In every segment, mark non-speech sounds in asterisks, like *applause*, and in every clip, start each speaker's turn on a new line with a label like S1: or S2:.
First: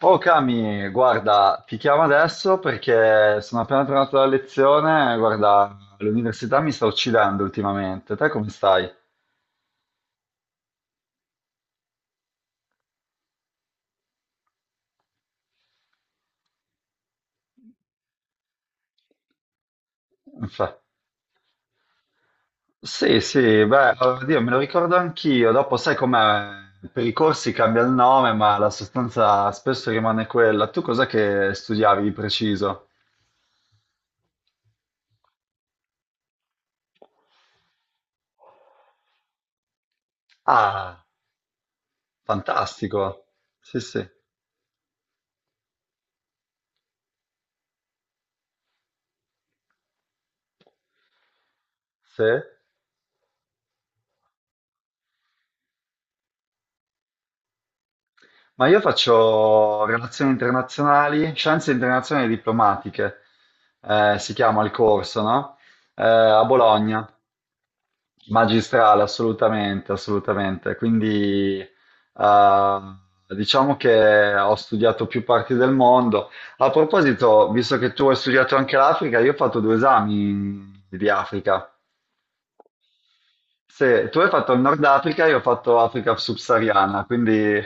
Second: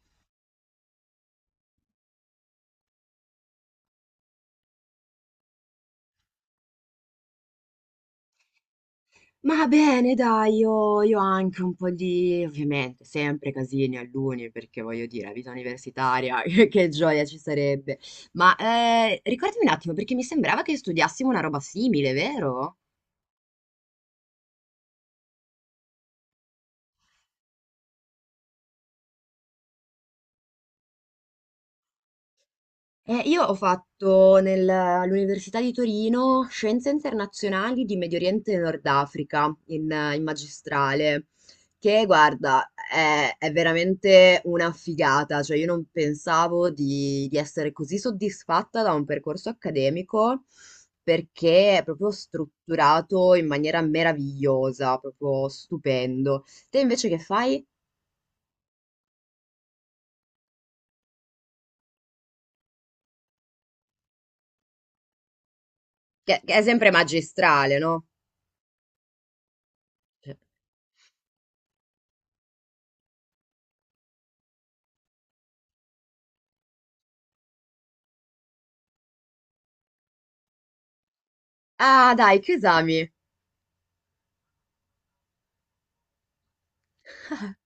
S1: Oh Cami, guarda, ti chiamo adesso perché sono appena tornato dalla lezione, guarda, l'università mi sta uccidendo ultimamente. Te come stai?
S2: Ma bene, dai, io anche un po' di, ovviamente, sempre casini all'uni, perché voglio dire, la vita universitaria, *laughs* che gioia ci sarebbe. Ma ricordami un attimo, perché mi sembrava che
S1: Fa-
S2: studiassimo una roba simile, vero?
S1: Sì, sì, beh, oddio, me lo ricordo anch'io. Dopo sai com'è? Per i corsi cambia il nome, ma la sostanza spesso rimane quella. Tu cos'è che studiavi di preciso?
S2: Io ho fatto all'Università di Torino Scienze Internazionali di Medio Oriente e Nord Africa in
S1: Ah,
S2: magistrale, che guarda,
S1: fantastico.
S2: è
S1: Sì, sì.
S2: veramente una figata, cioè io non pensavo di essere così soddisfatta da un percorso accademico perché è proprio
S1: Sì?
S2: strutturato in maniera meravigliosa, proprio stupendo. Te invece che fai?
S1: Ma io faccio relazioni internazionali, scienze internazionali e diplomatiche, si chiama il corso, no? A
S2: Che è sempre
S1: Bologna,
S2: magistrale, no?
S1: magistrale, assolutamente,
S2: Cioè,
S1: assolutamente. Quindi diciamo che ho studiato più parti del mondo. A proposito, visto che tu hai studiato anche l'Africa, io ho fatto due esami di Africa.
S2: ah, dai, che esami?
S1: Se tu hai fatto il Nord Africa, io ho fatto Africa subsahariana, quindi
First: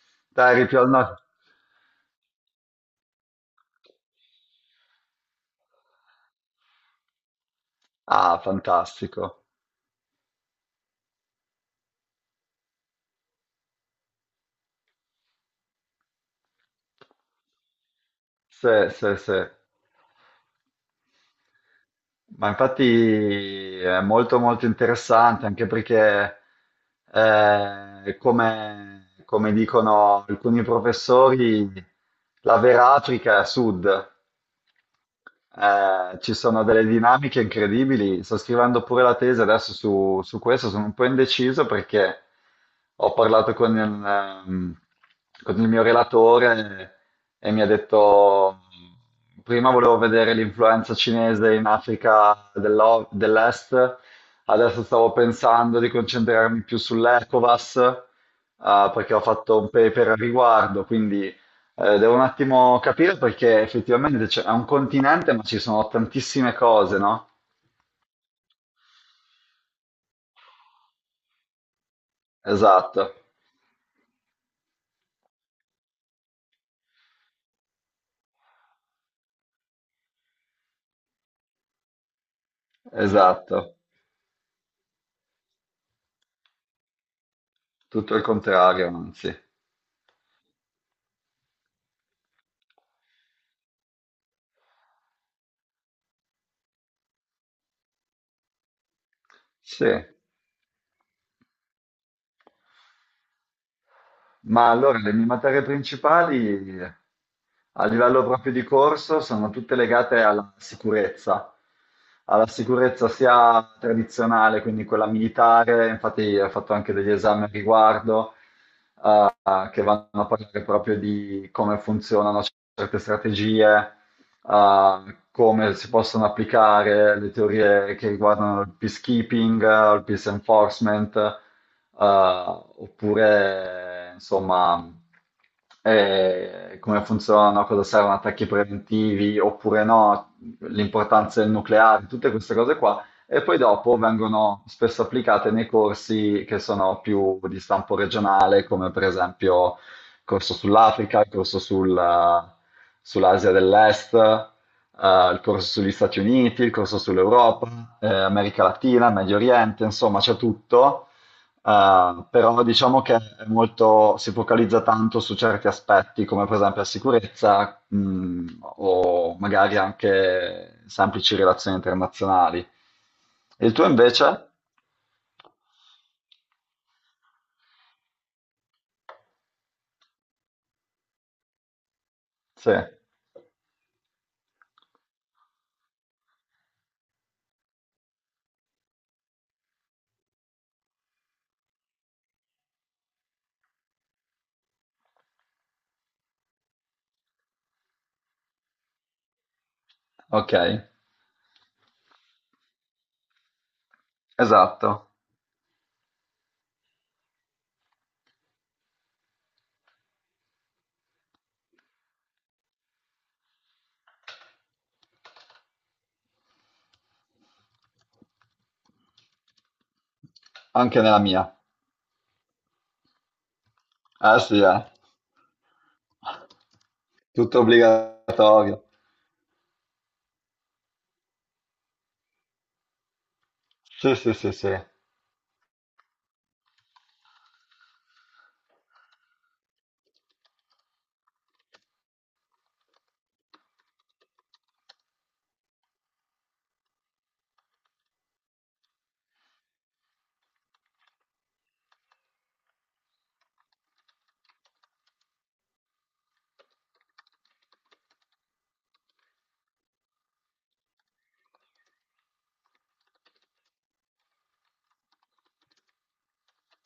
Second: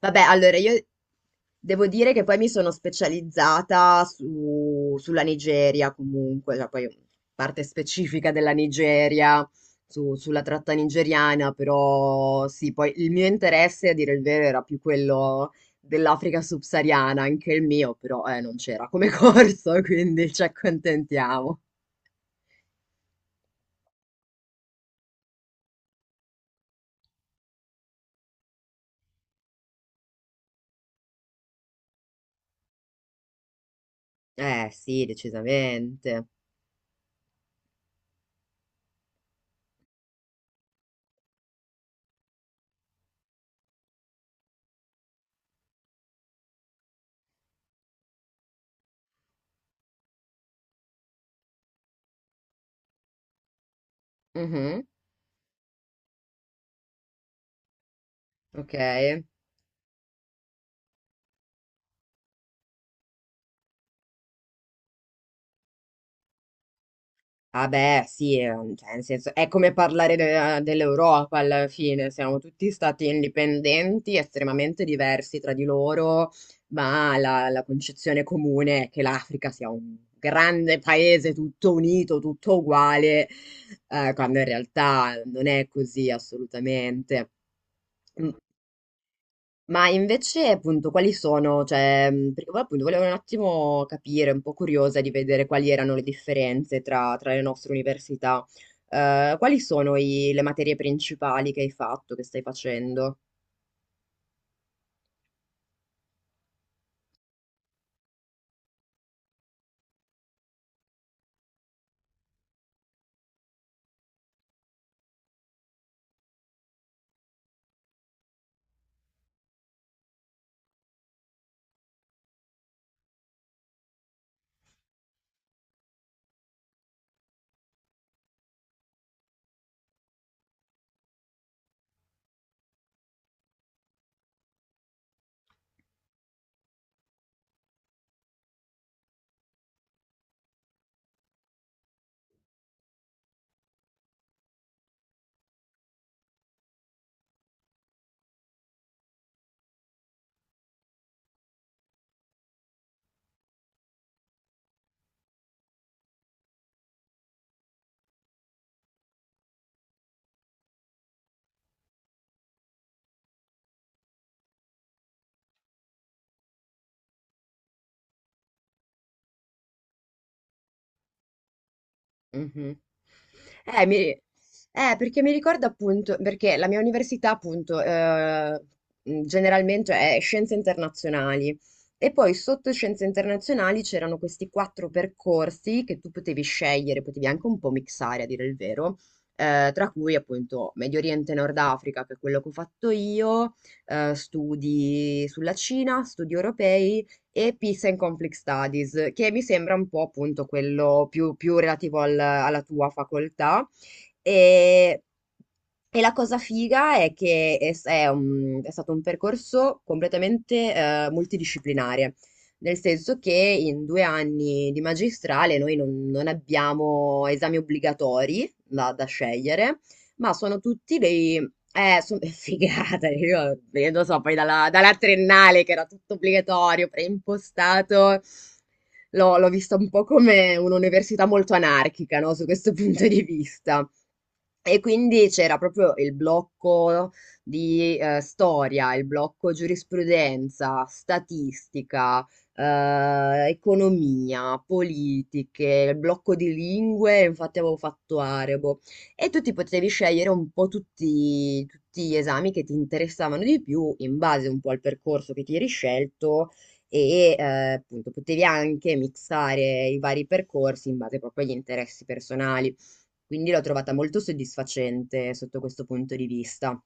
S2: Vabbè,
S1: dai,
S2: allora
S1: eri
S2: io
S1: più al nord.
S2: devo dire che poi mi sono specializzata sulla Nigeria comunque, cioè poi parte specifica
S1: Ah,
S2: della
S1: fantastico.
S2: Nigeria, sulla tratta nigeriana, però sì, poi il mio interesse, a dire il vero, era più quello dell'Africa subsahariana, anche il mio, però non
S1: Sì,
S2: c'era come *laughs*
S1: sì, sì.
S2: corso, quindi ci accontentiamo.
S1: Ma infatti è molto molto interessante anche perché, come dicono alcuni professori, la vera Africa è a sud.
S2: Eh sì, decisamente.
S1: Ci sono delle dinamiche incredibili. Sto scrivendo pure la tesi adesso su questo, sono un po' indeciso perché ho parlato ehm, con il mio relatore e mi ha detto, prima volevo vedere l'influenza cinese in Africa dell'Est, adesso
S2: Mhm,
S1: stavo pensando di concentrarmi più sull'ECOWAS,
S2: ok.
S1: perché ho fatto un paper a riguardo, quindi. Devo un attimo capire perché effettivamente è un continente, ma ci sono tantissime cose, no?
S2: Vabbè, sì, cioè, nel senso, è come parlare dell'Europa alla fine, siamo tutti
S1: Esatto,
S2: stati indipendenti, estremamente diversi tra di loro, ma la concezione comune è che l'Africa sia un grande paese tutto unito, tutto uguale,
S1: esatto,
S2: quando in realtà non è così assolutamente.
S1: tutto il contrario, anzi.
S2: Ma invece, appunto, quali sono, cioè, perché poi, appunto volevo un attimo capire, un po' curiosa di vedere quali erano le differenze tra, tra le nostre università. Quali
S1: Sì,
S2: sono le materie principali che hai fatto, che stai facendo?
S1: ma allora le mie materie principali a livello proprio di corso sono tutte legate alla sicurezza sia tradizionale, quindi quella militare, infatti ho fatto anche degli esami a riguardo che vanno a parlare proprio di come funzionano certe strategie, come si possono applicare le teorie che riguardano il peacekeeping, il peace enforcement, oppure insomma come funzionano, a cosa servono attacchi preventivi oppure no, l'importanza del nucleare, tutte queste cose qua, e poi dopo vengono spesso applicate nei corsi che sono più di stampo regionale, come per esempio il corso sull'Africa, il corso sull'Asia dell'Est, il corso sugli Stati Uniti, il corso sull'Europa, America Latina, Medio Oriente, insomma c'è tutto, però diciamo che è molto, si focalizza tanto su certi aspetti, come per esempio la sicurezza, o magari anche semplici relazioni internazionali.
S2: Mh-mh.
S1: E il tuo
S2: Mi
S1: invece?
S2: perché mi ricorda appunto perché la mia università appunto, generalmente è scienze internazionali e poi
S1: Sì.
S2: sotto scienze internazionali c'erano questi 4 percorsi che tu potevi scegliere, potevi anche un po' mixare a dire il vero, tra cui appunto Medio Oriente e Nord Africa, che è quello che ho fatto io, studi sulla Cina, studi europei e Peace and Conflict Studies, che mi sembra un po' appunto
S1: Ok,
S2: quello più, più relativo alla tua facoltà.
S1: esatto.
S2: E, e la cosa figa è che è stato un percorso completamente multidisciplinare, nel senso che in due anni di magistrale noi non, non abbiamo esami obbligatori da scegliere ma sono tutti
S1: Anche nella
S2: dei
S1: mia.
S2: sono *laughs* figata, io lo so, poi
S1: Eh sì, eh.
S2: dalla triennale che era tutto obbligatorio,
S1: Tutto
S2: preimpostato
S1: obbligatorio.
S2: l'ho vista un po' come un'università molto anarchica, no, su questo *laughs* punto di vista.
S1: Sì, sì, sì, sì.
S2: E quindi c'era proprio il blocco di storia, il blocco giurisprudenza, statistica, economia, politiche, il blocco di lingue, infatti avevo fatto arabo. E tu ti potevi scegliere un po' tutti gli esami che ti interessavano di più in base un po' al percorso che ti eri scelto e appunto potevi anche mixare i vari percorsi in base proprio agli interessi personali. Quindi l'ho trovata molto soddisfacente sotto questo punto di vista.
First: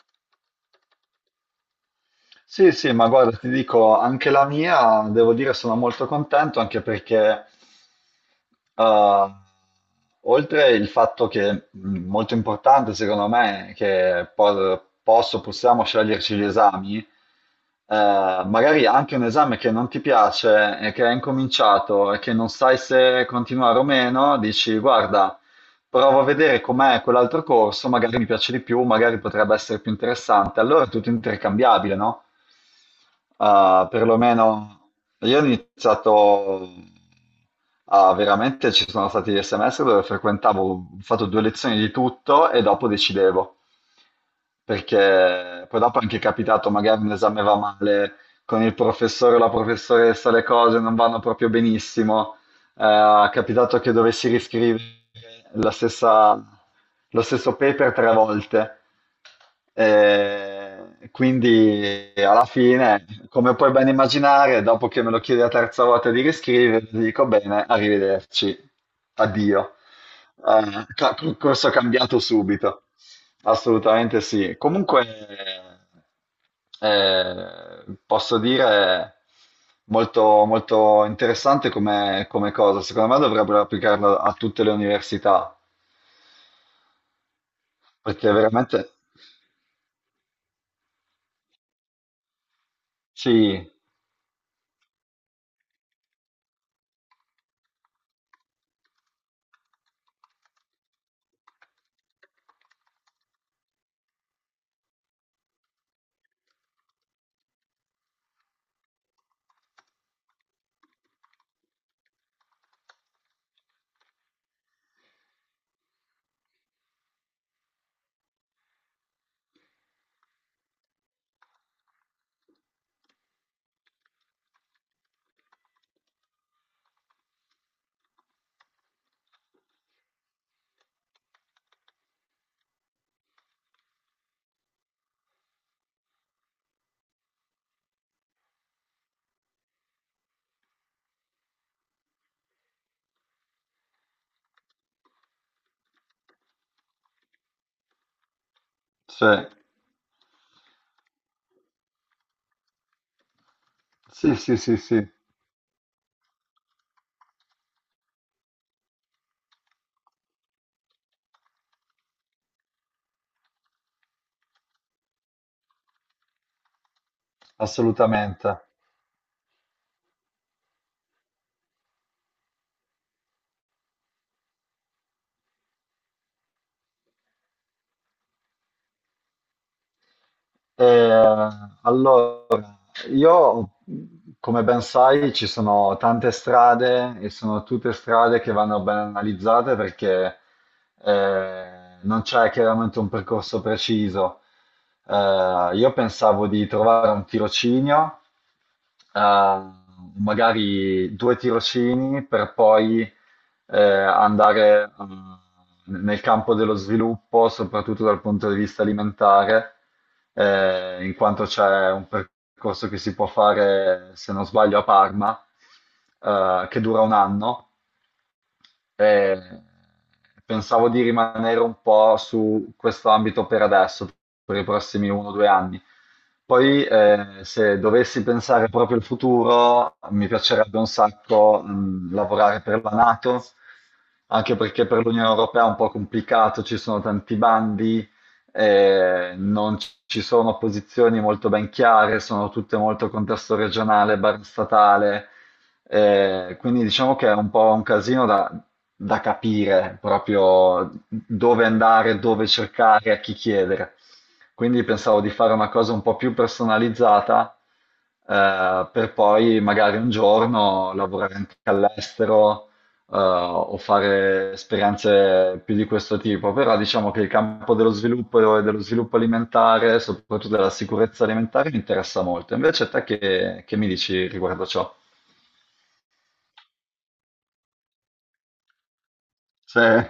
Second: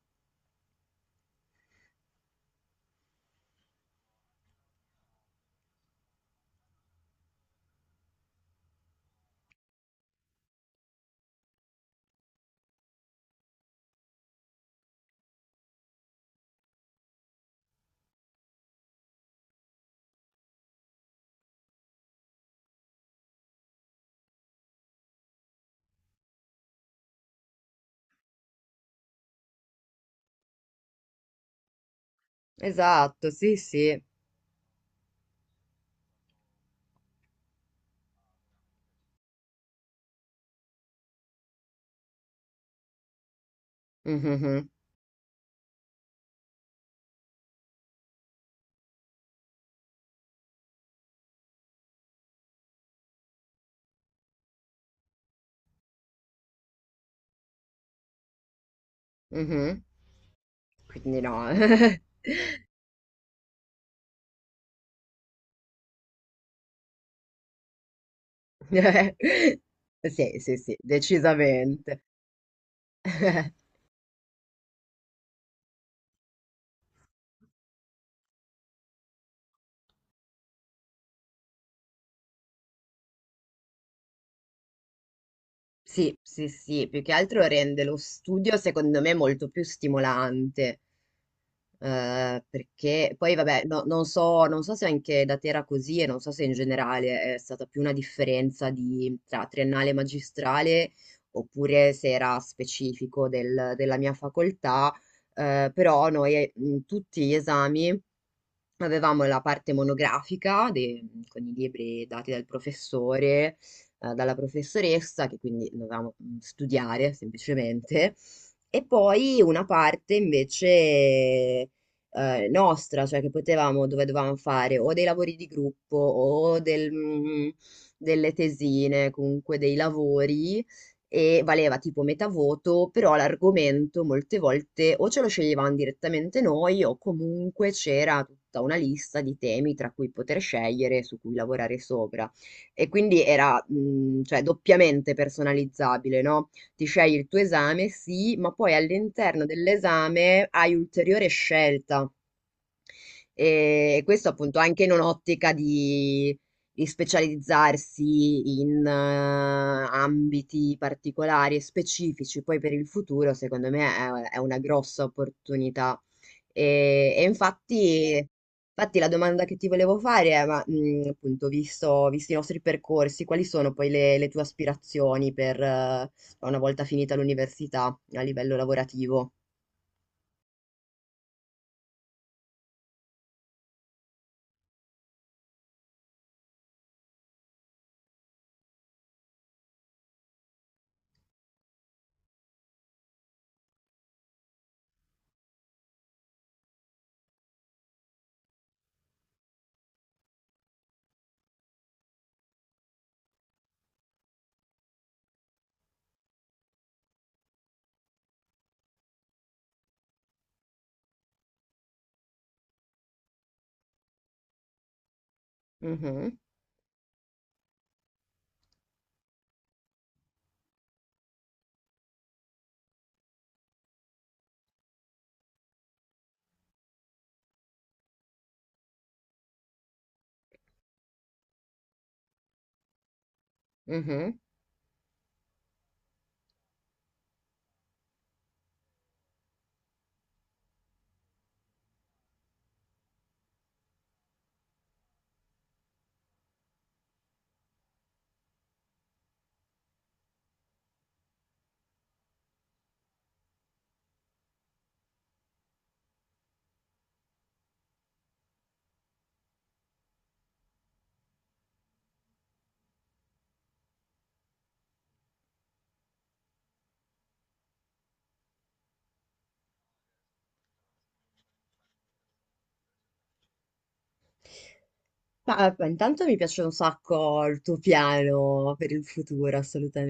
S1: Sì, sì, ma guarda, ti dico, anche la mia, devo dire, sono molto contento, anche perché, eh, oltre il fatto che, molto importante secondo me, che possiamo sceglierci gli esami, magari anche un esame che non ti piace e che è incominciato e che non sai se continuare o meno, dici, guarda, provo a vedere com'è quell'altro corso, magari mi piace di più, magari potrebbe essere più interessante. Allora è tutto intercambiabile, no?
S2: Esatto, sì,
S1: Ah,
S2: sì.
S1: perlomeno io ho iniziato a veramente, ci sono stati dei semestri dove frequentavo, ho fatto due lezioni di tutto e dopo decidevo,
S2: Mhm,
S1: perché poi dopo è anche capitato, magari un esame va male con il professore o la professoressa, le cose non vanno proprio benissimo, è capitato che dovessi riscrivere la stessa, lo stesso paper tre volte.
S2: mhm. Quindi no.
S1: Quindi alla fine, come puoi ben immaginare, dopo che me lo chiedi la terza volta di riscrivere, ti dico bene, arrivederci,
S2: *laughs*
S1: addio.
S2: Sì, sì, sì,
S1: Corso
S2: decisamente.
S1: cambiato subito.
S2: *laughs*
S1: Assolutamente sì. Comunque posso dire molto, molto interessante come, come cosa. Secondo me dovrebbero applicarlo a tutte le università,
S2: Sì, sì, sì, più che altro rende lo
S1: perché
S2: studio
S1: veramente
S2: secondo me molto più stimolante. Perché poi vabbè,
S1: sì,
S2: non so, non so se anche da te era così e non so se in generale è stata più una differenza di, tra triennale e magistrale oppure se era specifico della mia facoltà, però noi in tutti gli esami avevamo la parte monografica con i libri dati dal professore, dalla professoressa, che quindi dovevamo studiare semplicemente, e poi una parte invece nostra, cioè che potevamo, dove dovevamo fare o dei lavori di gruppo o del, delle tesine, comunque dei lavori e valeva tipo metà voto, però l'argomento molte volte o ce lo sceglievamo direttamente noi o comunque c'era tutta una lista di temi tra cui poter scegliere, su cui lavorare sopra. E quindi era, cioè, doppiamente personalizzabile, no? Ti scegli il tuo esame, sì, ma poi
S1: sì,
S2: all'interno dell'esame hai ulteriore scelta. E questo
S1: sì, sì,
S2: appunto
S1: sì,
S2: anche in
S1: sì,
S2: un'ottica di specializzarsi in ambiti particolari e specifici, poi per il futuro, secondo me è una grossa opportunità. E
S1: assolutamente.
S2: infatti la domanda che ti volevo fare è, ma, appunto, visti i nostri percorsi, quali sono poi le tue aspirazioni per, una volta finita l'università a livello lavorativo?
S1: Eh, allora. Io, come ben sai, ci sono tante strade e sono tutte strade che vanno ben analizzate perché eh, non c'è chiaramente un percorso preciso. Io pensavo di trovare un tirocinio a magari due tirocini per poi andare nel campo dello sviluppo, soprattutto dal punto di vista alimentare, in quanto c'è un percorso che si può fare, se non sbaglio, a Parma,
S2: Mhm,
S1: che dura un anno, eh, pensavo di rimanere un po' su questo ambito per adesso, per i prossimi 1 o 2 anni. Poi, se dovessi pensare proprio al futuro, mi piacerebbe un sacco, lavorare per la NATO,
S2: mhm.
S1: anche perché per l'Unione Europea è un po' complicato, ci sono tanti bandi, non ci sono posizioni molto ben chiare, sono tutte molto contesto regionale, bar statale. Quindi diciamo che è un po' un casino da capire proprio dove andare, dove cercare, a chi chiedere. Quindi pensavo di fare una cosa un po' più personalizzata, per poi magari un giorno lavorare anche all'estero, o fare esperienze più di questo tipo. Però diciamo che il campo dello sviluppo e dello sviluppo alimentare, soprattutto della sicurezza alimentare, mi interessa molto. Invece te che mi dici riguardo ciò?
S2: Ma beh, intanto mi piace un sacco il tuo piano per il futuro,
S1: Sì,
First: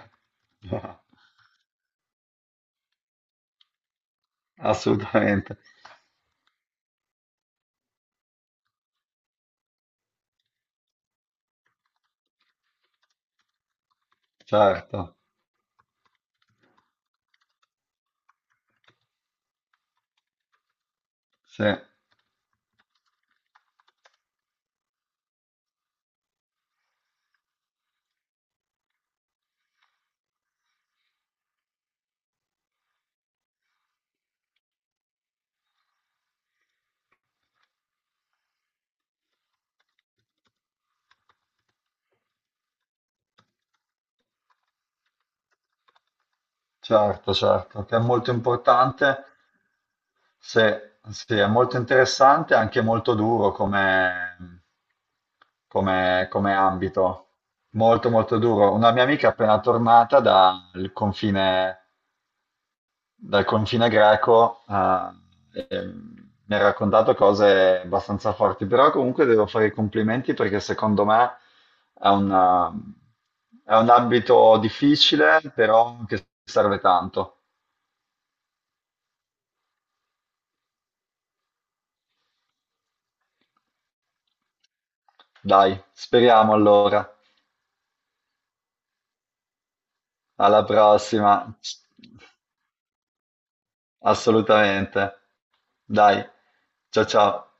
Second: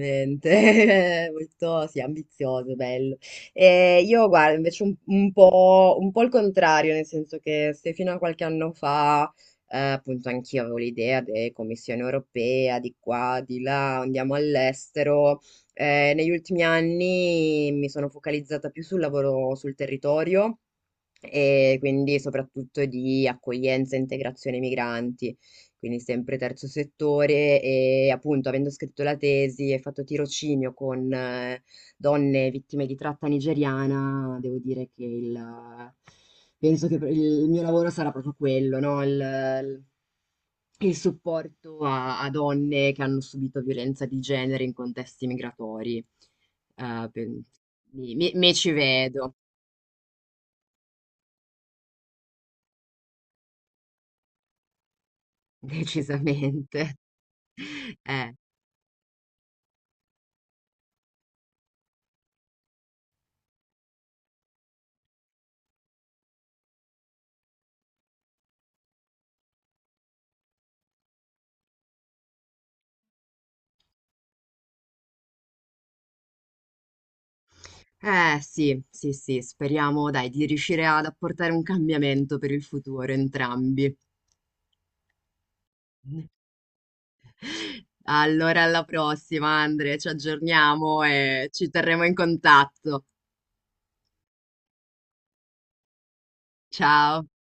S1: *laughs*
S2: *laughs* Molto, sì, ambizioso, bello. E io guardo invece
S1: assolutamente,
S2: un po' il contrario, nel senso che se fino a qualche anno fa, appunto, anch'io avevo l'idea di Commissione europea, di qua, di là, andiamo
S1: certo,
S2: all'estero. Eh, negli ultimi anni mi sono focalizzata più sul lavoro sul territorio
S1: sì,
S2: e quindi soprattutto di accoglienza e integrazione migranti, quindi sempre terzo settore e appunto avendo scritto la tesi e fatto tirocinio con donne vittime di tratta nigeriana, devo dire che penso che il mio lavoro sarà proprio quello, no? Il supporto a, a donne che hanno subito violenza di genere in contesti migratori. Eh,
S1: certo,
S2: pen-
S1: certo, che è molto
S2: mi ci
S1: importante,
S2: vedo,
S1: sì, sì, è molto interessante e anche molto duro come,
S2: *laughs*
S1: come, come
S2: decisamente.
S1: ambito, molto
S2: Eh,
S1: molto duro. Una mia amica appena tornata dal confine greco, mi ha raccontato cose abbastanza forti, però comunque devo fare i complimenti perché secondo me è una- è un ambito difficile, però che serve tanto.
S2: sì, sì, sì, speriamo, dai, di riuscire ad apportare un cambiamento per il futuro entrambi.
S1: Dai, speriamo allora.
S2: Allora, alla prossima, Andre, ci
S1: Alla
S2: aggiorniamo e
S1: prossima.
S2: ci terremo in contatto.
S1: Assolutamente. Dai, ciao
S2: Ciao.
S1: ciao.